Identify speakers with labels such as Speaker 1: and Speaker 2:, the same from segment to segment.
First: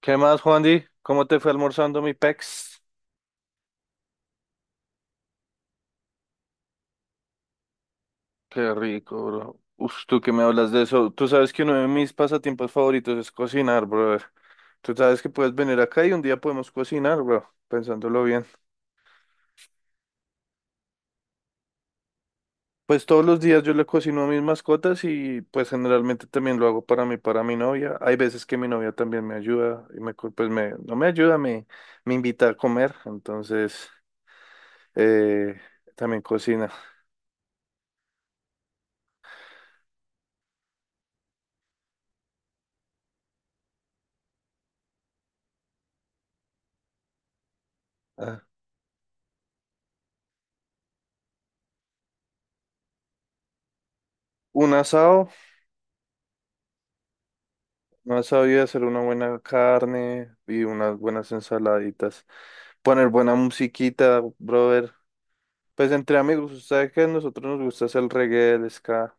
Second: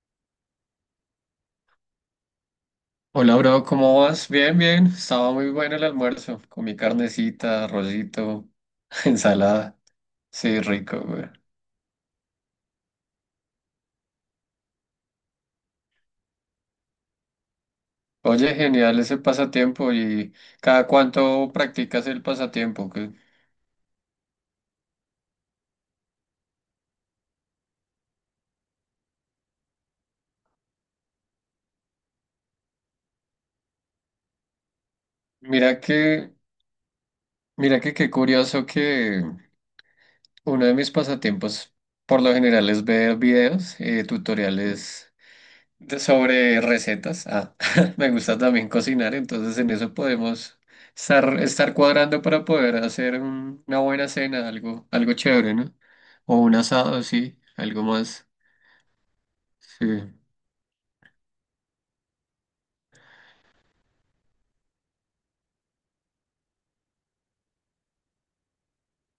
Speaker 1: ¿Qué más, Juandi? ¿Cómo te fue almorzando mi pex?
Speaker 2: Hola, bro, ¿cómo vas? Bien, bien. Estaba muy bueno el almuerzo, con mi carnecita, arrocito,
Speaker 1: Qué rico, bro.
Speaker 2: ensalada.
Speaker 1: Uf, tú que me
Speaker 2: Sí,
Speaker 1: hablas de
Speaker 2: rico,
Speaker 1: eso.
Speaker 2: güey.
Speaker 1: Tú sabes que uno de mis pasatiempos favoritos es cocinar, brother. Tú sabes que puedes venir acá y un día podemos cocinar, bro, pensándolo bien.
Speaker 2: Oye, genial ese pasatiempo y cada cuánto practicas el pasatiempo.
Speaker 1: Pues
Speaker 2: Que
Speaker 1: todos los días yo le cocino a mis mascotas y pues generalmente también lo hago para mí, para mi novia. Hay veces que mi novia también me ayuda y me, co- pues me, no me ayuda, me invita a comer. Entonces, eh,
Speaker 2: mira
Speaker 1: también
Speaker 2: que,
Speaker 1: cocina.
Speaker 2: mira que qué curioso que uno de mis pasatiempos por lo general es ver videos, tutoriales sobre recetas. Ah, me gusta
Speaker 1: Ah,
Speaker 2: también cocinar, entonces en eso podemos estar cuadrando para poder hacer una buena cena,
Speaker 1: un
Speaker 2: algo, algo
Speaker 1: asado.
Speaker 2: chévere, ¿no? O un asado, sí, algo
Speaker 1: No
Speaker 2: más.
Speaker 1: sabía hacer una buena
Speaker 2: Sí.
Speaker 1: carne y unas buenas ensaladitas. Poner buena musiquita, brother. Pues entre amigos, usted que a nosotros nos gusta hacer el reggae, el ska,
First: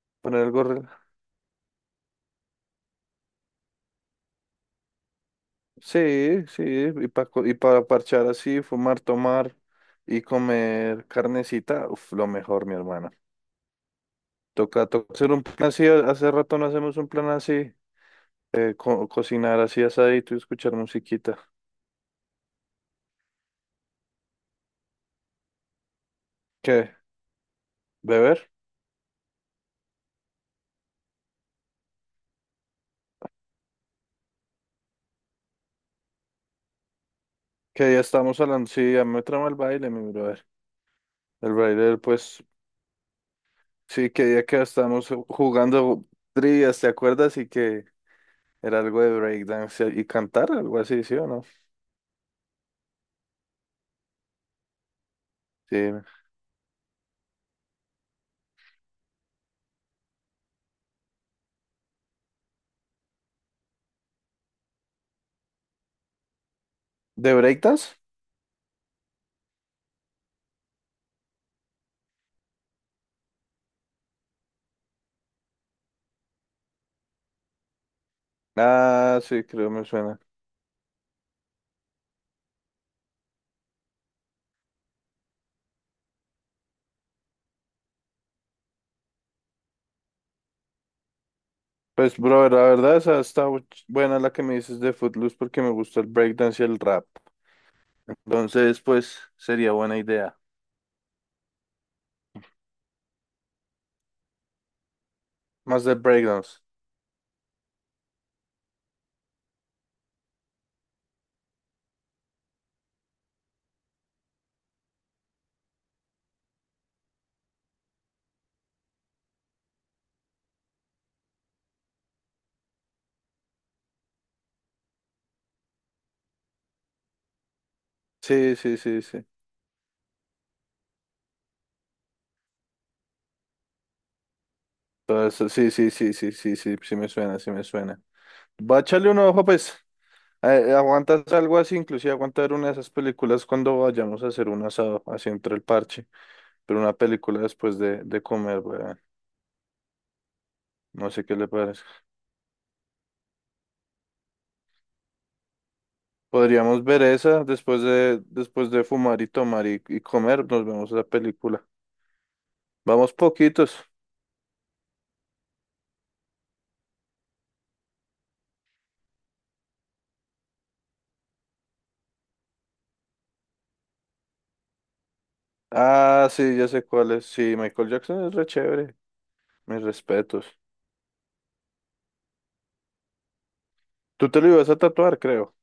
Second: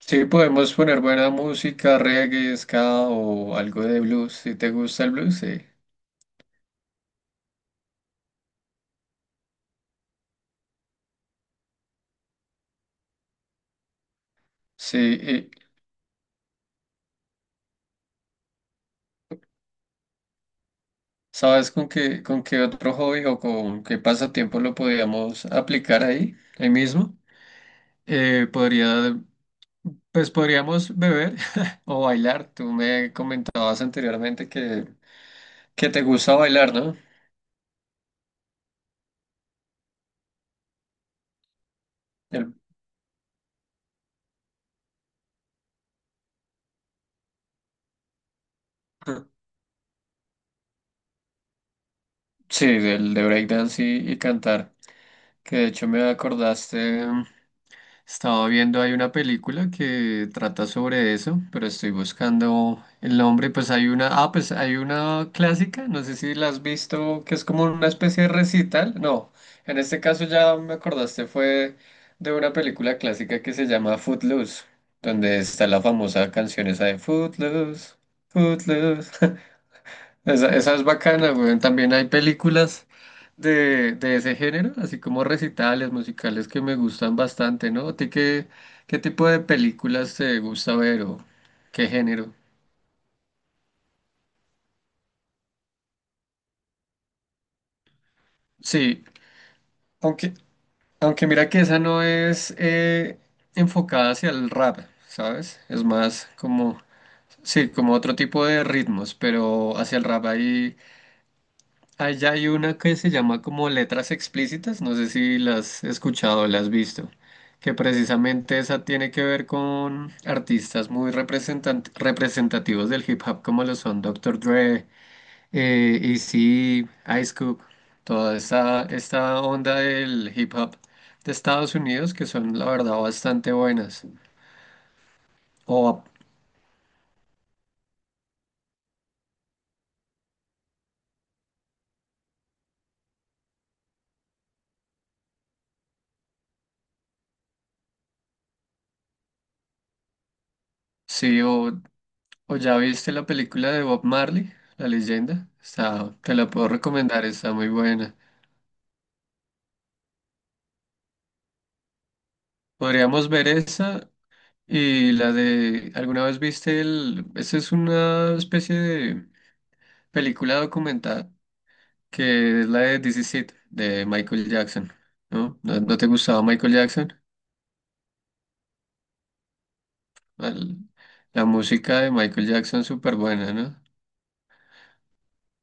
Speaker 2: Sí,
Speaker 1: poner algo.
Speaker 2: podemos
Speaker 1: re-
Speaker 2: poner buena música, reggae, ska o algo de blues. Si te gusta el blues, sí.
Speaker 1: Sí, sí, y para parchar así, fumar, tomar y comer carnecita, uf, lo mejor, mi hermana. Toca,
Speaker 2: Sí,
Speaker 1: toca hacer un
Speaker 2: y
Speaker 1: plan así, hace rato no hacemos un plan así, cocinar así asadito y escuchar musiquita.
Speaker 2: ¿sabes con qué otro hobby o con qué pasatiempo lo podríamos aplicar ahí, ahí
Speaker 1: ¿Qué?
Speaker 2: mismo?
Speaker 1: ¿Beber?
Speaker 2: Podría. Pues podríamos beber o bailar. Tú me comentabas anteriormente que te gusta bailar, ¿no?
Speaker 1: Que ya estamos hablando, sí, a mí me trama el baile, mi brother. El Raider, pues
Speaker 2: El-
Speaker 1: sí, que día que estábamos jugando trivias, ¿te acuerdas? Y que era algo de breakdance y cantar, algo así, ¿sí o no?
Speaker 2: Sí, del de breakdance y cantar. Que de
Speaker 1: Sí.
Speaker 2: hecho me acordaste, estaba viendo hay una película que trata sobre eso, pero estoy buscando el nombre. Pues hay una, ah, pues hay una clásica, no sé si la has visto,
Speaker 1: ¿De
Speaker 2: que es como una
Speaker 1: breakdance?
Speaker 2: especie de recital. No, en este caso ya me acordaste, fue de una película clásica que se llama Footloose, donde está la famosa canción esa de Footloose,
Speaker 1: Ah,
Speaker 2: Footloose.
Speaker 1: sí, creo me suena.
Speaker 2: Esa es bacana, güey. También hay películas de ese género, así como recitales musicales que me gustan bastante, ¿no? ¿A ti qué, qué tipo de películas te gusta ver o qué
Speaker 1: Pues,
Speaker 2: género?
Speaker 1: brother, la verdad, esa está buena la que me dices de Footloose porque me gusta el breakdance y el rap. Entonces,
Speaker 2: Sí,
Speaker 1: pues, sería buena
Speaker 2: aunque,
Speaker 1: idea.
Speaker 2: aunque mira que esa no es enfocada hacia el rap, ¿sabes?
Speaker 1: Más
Speaker 2: Es
Speaker 1: de
Speaker 2: más
Speaker 1: breakdance.
Speaker 2: como, sí, como otro tipo de ritmos, pero hacia el rap hay. Allá hay una que se llama como letras explícitas, no sé si las has escuchado o la has visto, que precisamente esa tiene que ver con artistas muy representativos del hip hop como lo son Doctor Dre, Eazy-E, Ice Cube, toda
Speaker 1: Sí, sí, sí, sí.
Speaker 2: esta onda del hip hop de Estados Unidos que son la verdad bastante buenas.
Speaker 1: Todo eso, sí, sí,
Speaker 2: O
Speaker 1: sí, sí, sí, sí, sí me suena, sí me suena. Va a echarle un ojo, pues. ¿Aguantas algo así? Inclusive aguantar una de esas películas cuando vayamos a hacer un asado, así entre el parche, pero una película después de comer, weón. No sé qué
Speaker 2: sí,
Speaker 1: le
Speaker 2: o,
Speaker 1: parece.
Speaker 2: o ya viste la película de Bob Marley, La Leyenda, está, te la puedo
Speaker 1: Podríamos ver
Speaker 2: recomendar,
Speaker 1: esa
Speaker 2: está muy
Speaker 1: después
Speaker 2: buena.
Speaker 1: de, después de fumar y tomar y comer, nos vemos la película. Vamos
Speaker 2: Podríamos ver
Speaker 1: poquitos.
Speaker 2: esa y la de, ¿alguna vez viste el, esa es una especie de película documental que es la de This Is It, de Michael Jackson, ¿no? ¿No, no te
Speaker 1: Ah,
Speaker 2: gustaba
Speaker 1: sí, ya
Speaker 2: Michael
Speaker 1: sé cuál
Speaker 2: Jackson?
Speaker 1: es. Sí, Michael Jackson es re chévere. Mis respetos.
Speaker 2: Al- la música de Michael Jackson súper buena, ¿no?
Speaker 1: Tú te lo ibas a tatuar, creo.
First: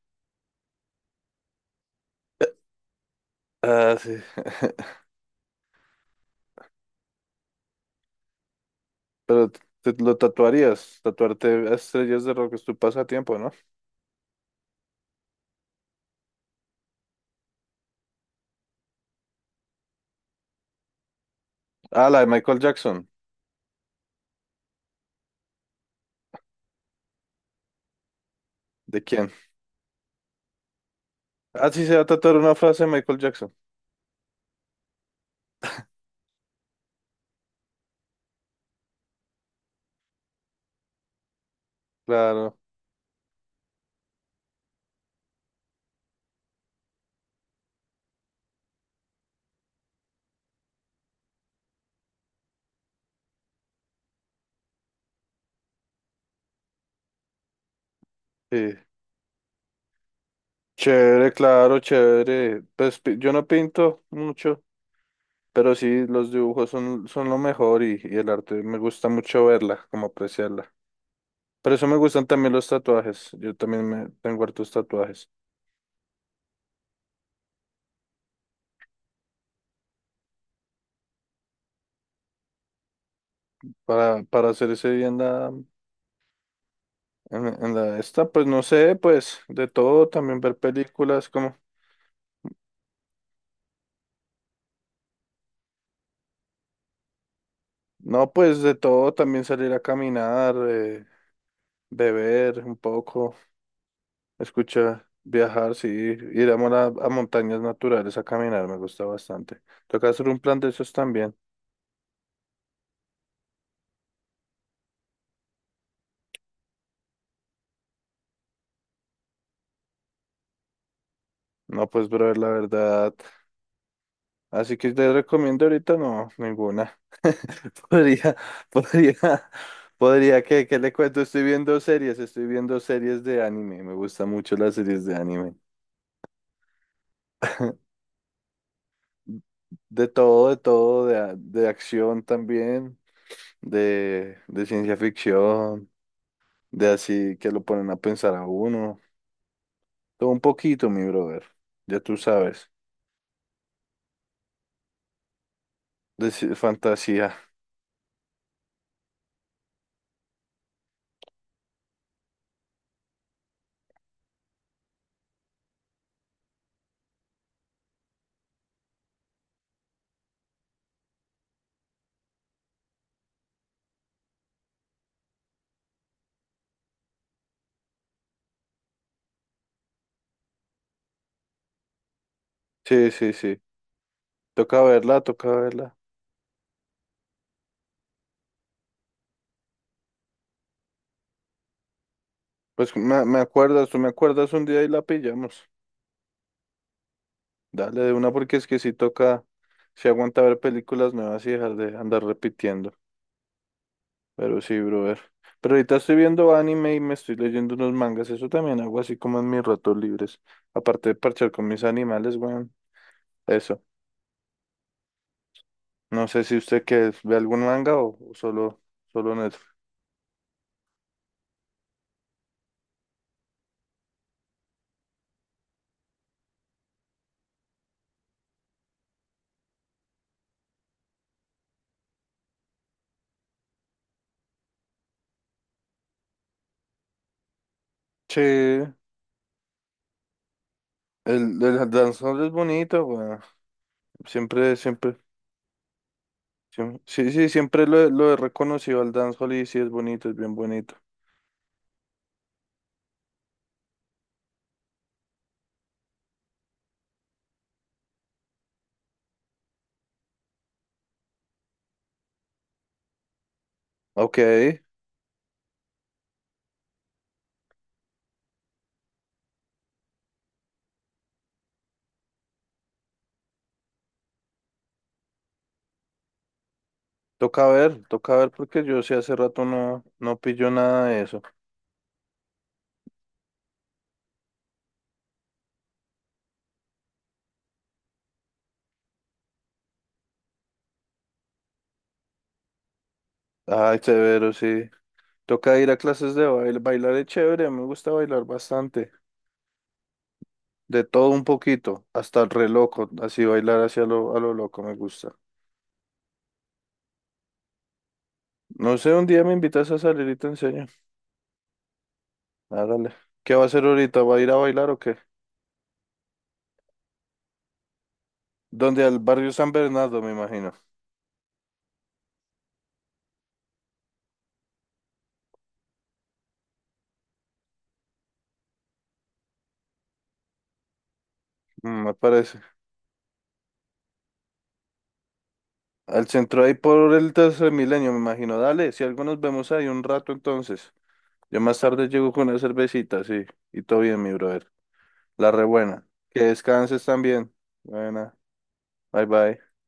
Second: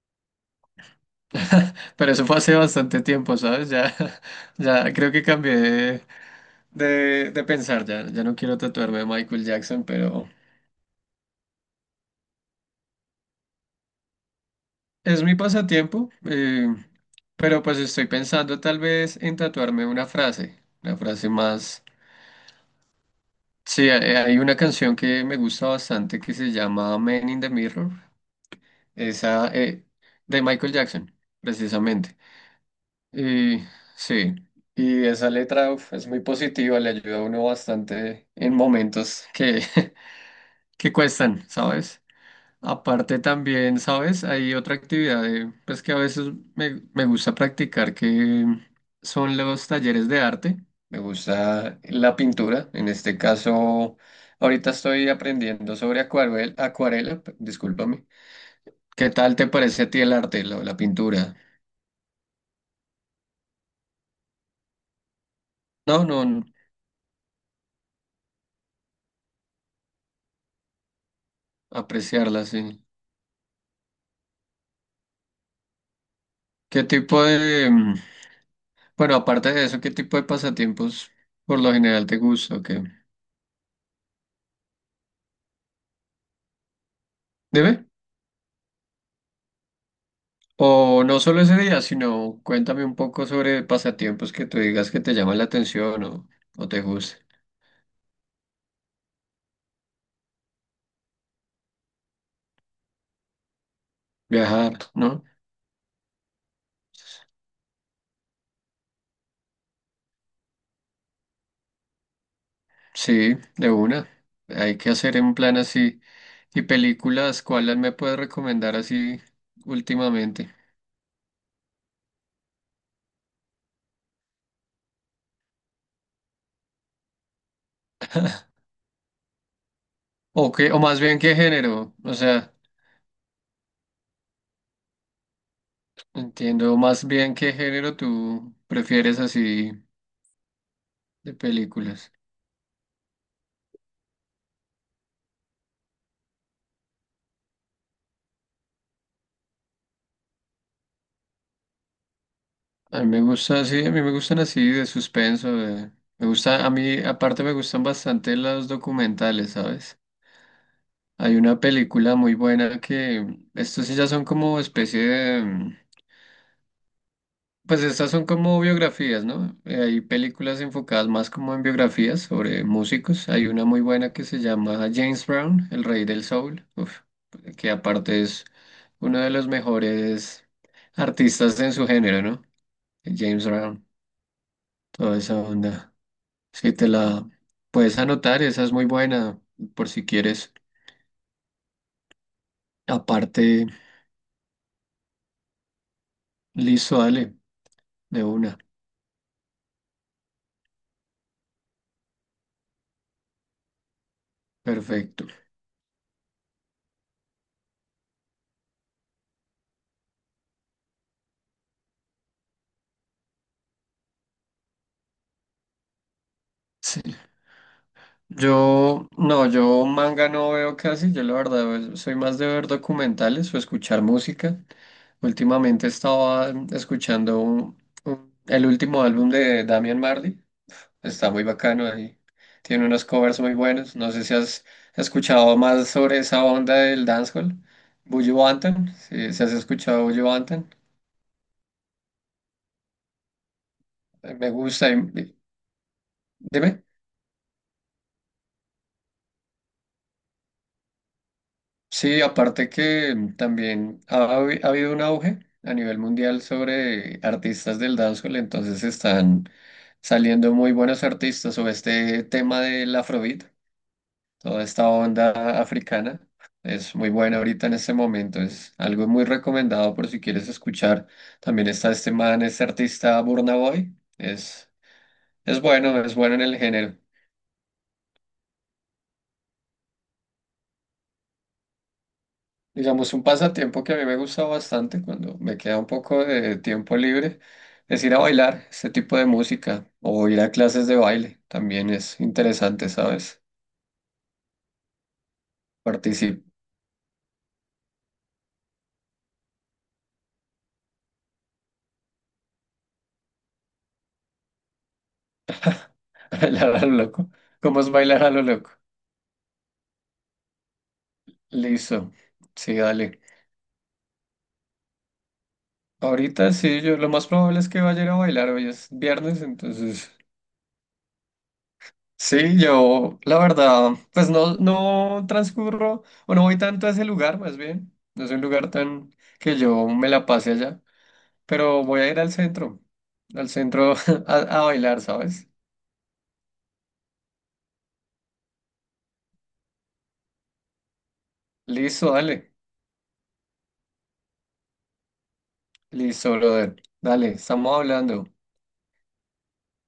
Speaker 2: Pero eso fue hace bastante tiempo, ¿sabes? Ya,
Speaker 1: Ah, sí.
Speaker 2: ya creo que cambié de pensar, ya, ya no quiero tatuarme de Michael
Speaker 1: Pero
Speaker 2: Jackson,
Speaker 1: lo
Speaker 2: pero...
Speaker 1: tatuarías. Tatuarte a estrellas de rock es tu pasatiempo, ¿no?
Speaker 2: Es mi pasatiempo, pero pues estoy pensando tal vez en tatuarme una frase más...
Speaker 1: Ah, la de Michael Jackson.
Speaker 2: Sí, hay una canción que me gusta bastante que se llama Man in the Mirror,
Speaker 1: ¿De quién?
Speaker 2: esa de Michael Jackson,
Speaker 1: Así se va a
Speaker 2: precisamente.
Speaker 1: tratar una frase de Michael Jackson.
Speaker 2: Y sí, y esa letra uf, es muy positiva, le ayuda a uno bastante en momentos que, que cuestan, ¿sabes?
Speaker 1: Claro,
Speaker 2: Aparte también, ¿sabes? Hay otra actividad pues que a veces me gusta practicar, que son los talleres de arte. Me gusta la pintura. En este caso, ahorita estoy aprendiendo sobre acuarela, discúlpame.
Speaker 1: sí.
Speaker 2: ¿Qué tal te parece a ti el arte, la
Speaker 1: Chévere,
Speaker 2: pintura?
Speaker 1: claro, chévere. Yo no pinto mucho, pero
Speaker 2: No,
Speaker 1: sí,
Speaker 2: no,
Speaker 1: los
Speaker 2: no,
Speaker 1: dibujos son, son lo mejor y el arte. Me gusta mucho verla, como apreciarla. Por eso me gustan
Speaker 2: apreciarla,
Speaker 1: también los
Speaker 2: sí.
Speaker 1: tatuajes. Yo también me tengo hartos tatuajes.
Speaker 2: ¿Qué tipo de, mm, bueno, aparte de eso, qué tipo de pasatiempos por lo general te gusta o qué?
Speaker 1: Para hacer ese día en la, en, en
Speaker 2: Dime.
Speaker 1: la esta, pues no sé, pues de todo, también ver
Speaker 2: O no
Speaker 1: películas,
Speaker 2: solo
Speaker 1: como,
Speaker 2: ese día, sino cuéntame un poco sobre pasatiempos que tú digas que te llaman la atención o te gusta.
Speaker 1: no, pues de todo, también salir a caminar, beber un poco.
Speaker 2: Viajar,
Speaker 1: Escucha,
Speaker 2: ¿no?
Speaker 1: viajar, sí, ir a, a montañas naturales a caminar me gusta bastante. Toca hacer un plan de esos también.
Speaker 2: Sí, de una. Hay que hacer un plan así. ¿Y películas, cuáles me puedes recomendar así últimamente?
Speaker 1: No, pues, brother, la verdad. Así que te recomiendo ahorita no, ninguna. Podría, podría,
Speaker 2: O qué,
Speaker 1: ¿Qué
Speaker 2: o
Speaker 1: le
Speaker 2: más bien
Speaker 1: cuento?
Speaker 2: qué género. O
Speaker 1: Estoy
Speaker 2: sea,
Speaker 1: viendo series de anime. Me gustan mucho las series de anime.
Speaker 2: entiendo más bien qué género tú prefieres así
Speaker 1: De todo, de todo,
Speaker 2: de
Speaker 1: de
Speaker 2: películas.
Speaker 1: acción también, de ciencia ficción, de así que lo ponen a pensar a uno. Todo un poquito, mi brother. Ya tú sabes.
Speaker 2: A mí me gusta sí a mí me gustan así de suspenso. Me
Speaker 1: De
Speaker 2: gusta, a mí
Speaker 1: fantasía.
Speaker 2: aparte me gustan bastante los documentales, ¿sabes? Hay una película muy buena que estos sí ya son como especie de, mm, pues estas son como biografías, ¿no? Hay películas enfocadas más como en biografías sobre músicos. Hay una muy buena que se llama James Brown, el rey del soul, uf, que aparte es uno de los mejores artistas en su género, ¿no?
Speaker 1: Sí, sí,
Speaker 2: James
Speaker 1: sí.
Speaker 2: Brown,
Speaker 1: Toca
Speaker 2: toda
Speaker 1: verla,
Speaker 2: esa
Speaker 1: toca
Speaker 2: onda.
Speaker 1: verla.
Speaker 2: Sí, te la puedes anotar, esa es muy buena, por si quieres.
Speaker 1: Pues me
Speaker 2: Aparte,
Speaker 1: acuerdas, tú me acuerdas un día y la pillamos.
Speaker 2: listo, dale,
Speaker 1: Dale de
Speaker 2: de
Speaker 1: una porque
Speaker 2: una.
Speaker 1: es que sí toca, sí aguanta ver películas nuevas y dejar de andar repitiendo. Pero sí, brother.
Speaker 2: Perfecto.
Speaker 1: Pero ahorita estoy viendo anime y me estoy leyendo unos mangas. Eso también hago así como en mis ratos libres. Aparte de parchar con mis animales, weón. Eso. No sé si usted
Speaker 2: Sí.
Speaker 1: que ve algún manga o solo,
Speaker 2: Yo,
Speaker 1: solo
Speaker 2: no,
Speaker 1: Netflix.
Speaker 2: yo manga no veo casi, yo la verdad soy más de ver documentales o escuchar música. Últimamente estaba escuchando el último álbum de Damian Marley. Está muy bacano ahí. Tiene unos covers muy buenos. No sé si has escuchado más sobre esa onda del dancehall. Buju
Speaker 1: Sí.
Speaker 2: Banton. Si, si has escuchado Buju Banton.
Speaker 1: El Danzón es bonito, weón.
Speaker 2: Me
Speaker 1: Siempre,
Speaker 2: gusta.
Speaker 1: siempre,
Speaker 2: Dime.
Speaker 1: sí, sí, siempre lo he reconocido al dancehall y sí es bonito, es bien bonito.
Speaker 2: Sí, aparte que también ha habido un auge a nivel mundial sobre artistas del dancehall. Entonces están saliendo muy buenos artistas sobre este tema del Afrobeat.
Speaker 1: Ok,
Speaker 2: Toda esta onda africana es muy buena ahorita en este momento, es algo muy recomendado por si quieres escuchar. También está este man, este artista Burna Boy, es bueno en el género.
Speaker 1: toca ver porque yo sí hace rato no, no pillo nada de eso.
Speaker 2: Digamos, un pasatiempo que a mí me gusta bastante cuando me queda un poco de tiempo libre es ir a bailar este tipo de música o ir a clases de baile, también es interesante, ¿sabes?
Speaker 1: Ay, severo, sí. Toca ir a clases
Speaker 2: Participar
Speaker 1: de baile. Bailar es chévere, me gusta bailar bastante. De todo un poquito, hasta el re loco, así bailar hacia lo, a lo loco me gusta.
Speaker 2: bailar a lo loco. ¿Cómo es bailar a lo loco?
Speaker 1: No sé, un día me invitas a salir y te enseño.
Speaker 2: Listo, sí,
Speaker 1: Hágale.
Speaker 2: dale.
Speaker 1: ¿Qué va a hacer ahorita? ¿Va a ir a bailar o qué?
Speaker 2: Ahorita sí, yo lo más probable es que vaya a ir a bailar, hoy es
Speaker 1: Donde al
Speaker 2: viernes,
Speaker 1: barrio San
Speaker 2: entonces
Speaker 1: Bernardo, me imagino.
Speaker 2: sí, yo la verdad, pues no, no transcurro o no voy tanto a ese lugar, más bien, no es un lugar tan que yo me la pase allá, pero voy
Speaker 1: Mm,
Speaker 2: a
Speaker 1: me
Speaker 2: ir
Speaker 1: parece.
Speaker 2: al centro a, a bailar, ¿sabes?
Speaker 1: Al centro ahí por el tercer milenio, me imagino. Dale, si algo nos vemos ahí un rato entonces. Yo más tarde
Speaker 2: Listo,
Speaker 1: llego con
Speaker 2: dale,
Speaker 1: una cervecita, sí. Y todo bien, mi brother. La rebuena.
Speaker 2: listo,
Speaker 1: Que
Speaker 2: brother,
Speaker 1: descanses
Speaker 2: dale,
Speaker 1: también.
Speaker 2: estamos hablando.
Speaker 1: Buena. Bye bye.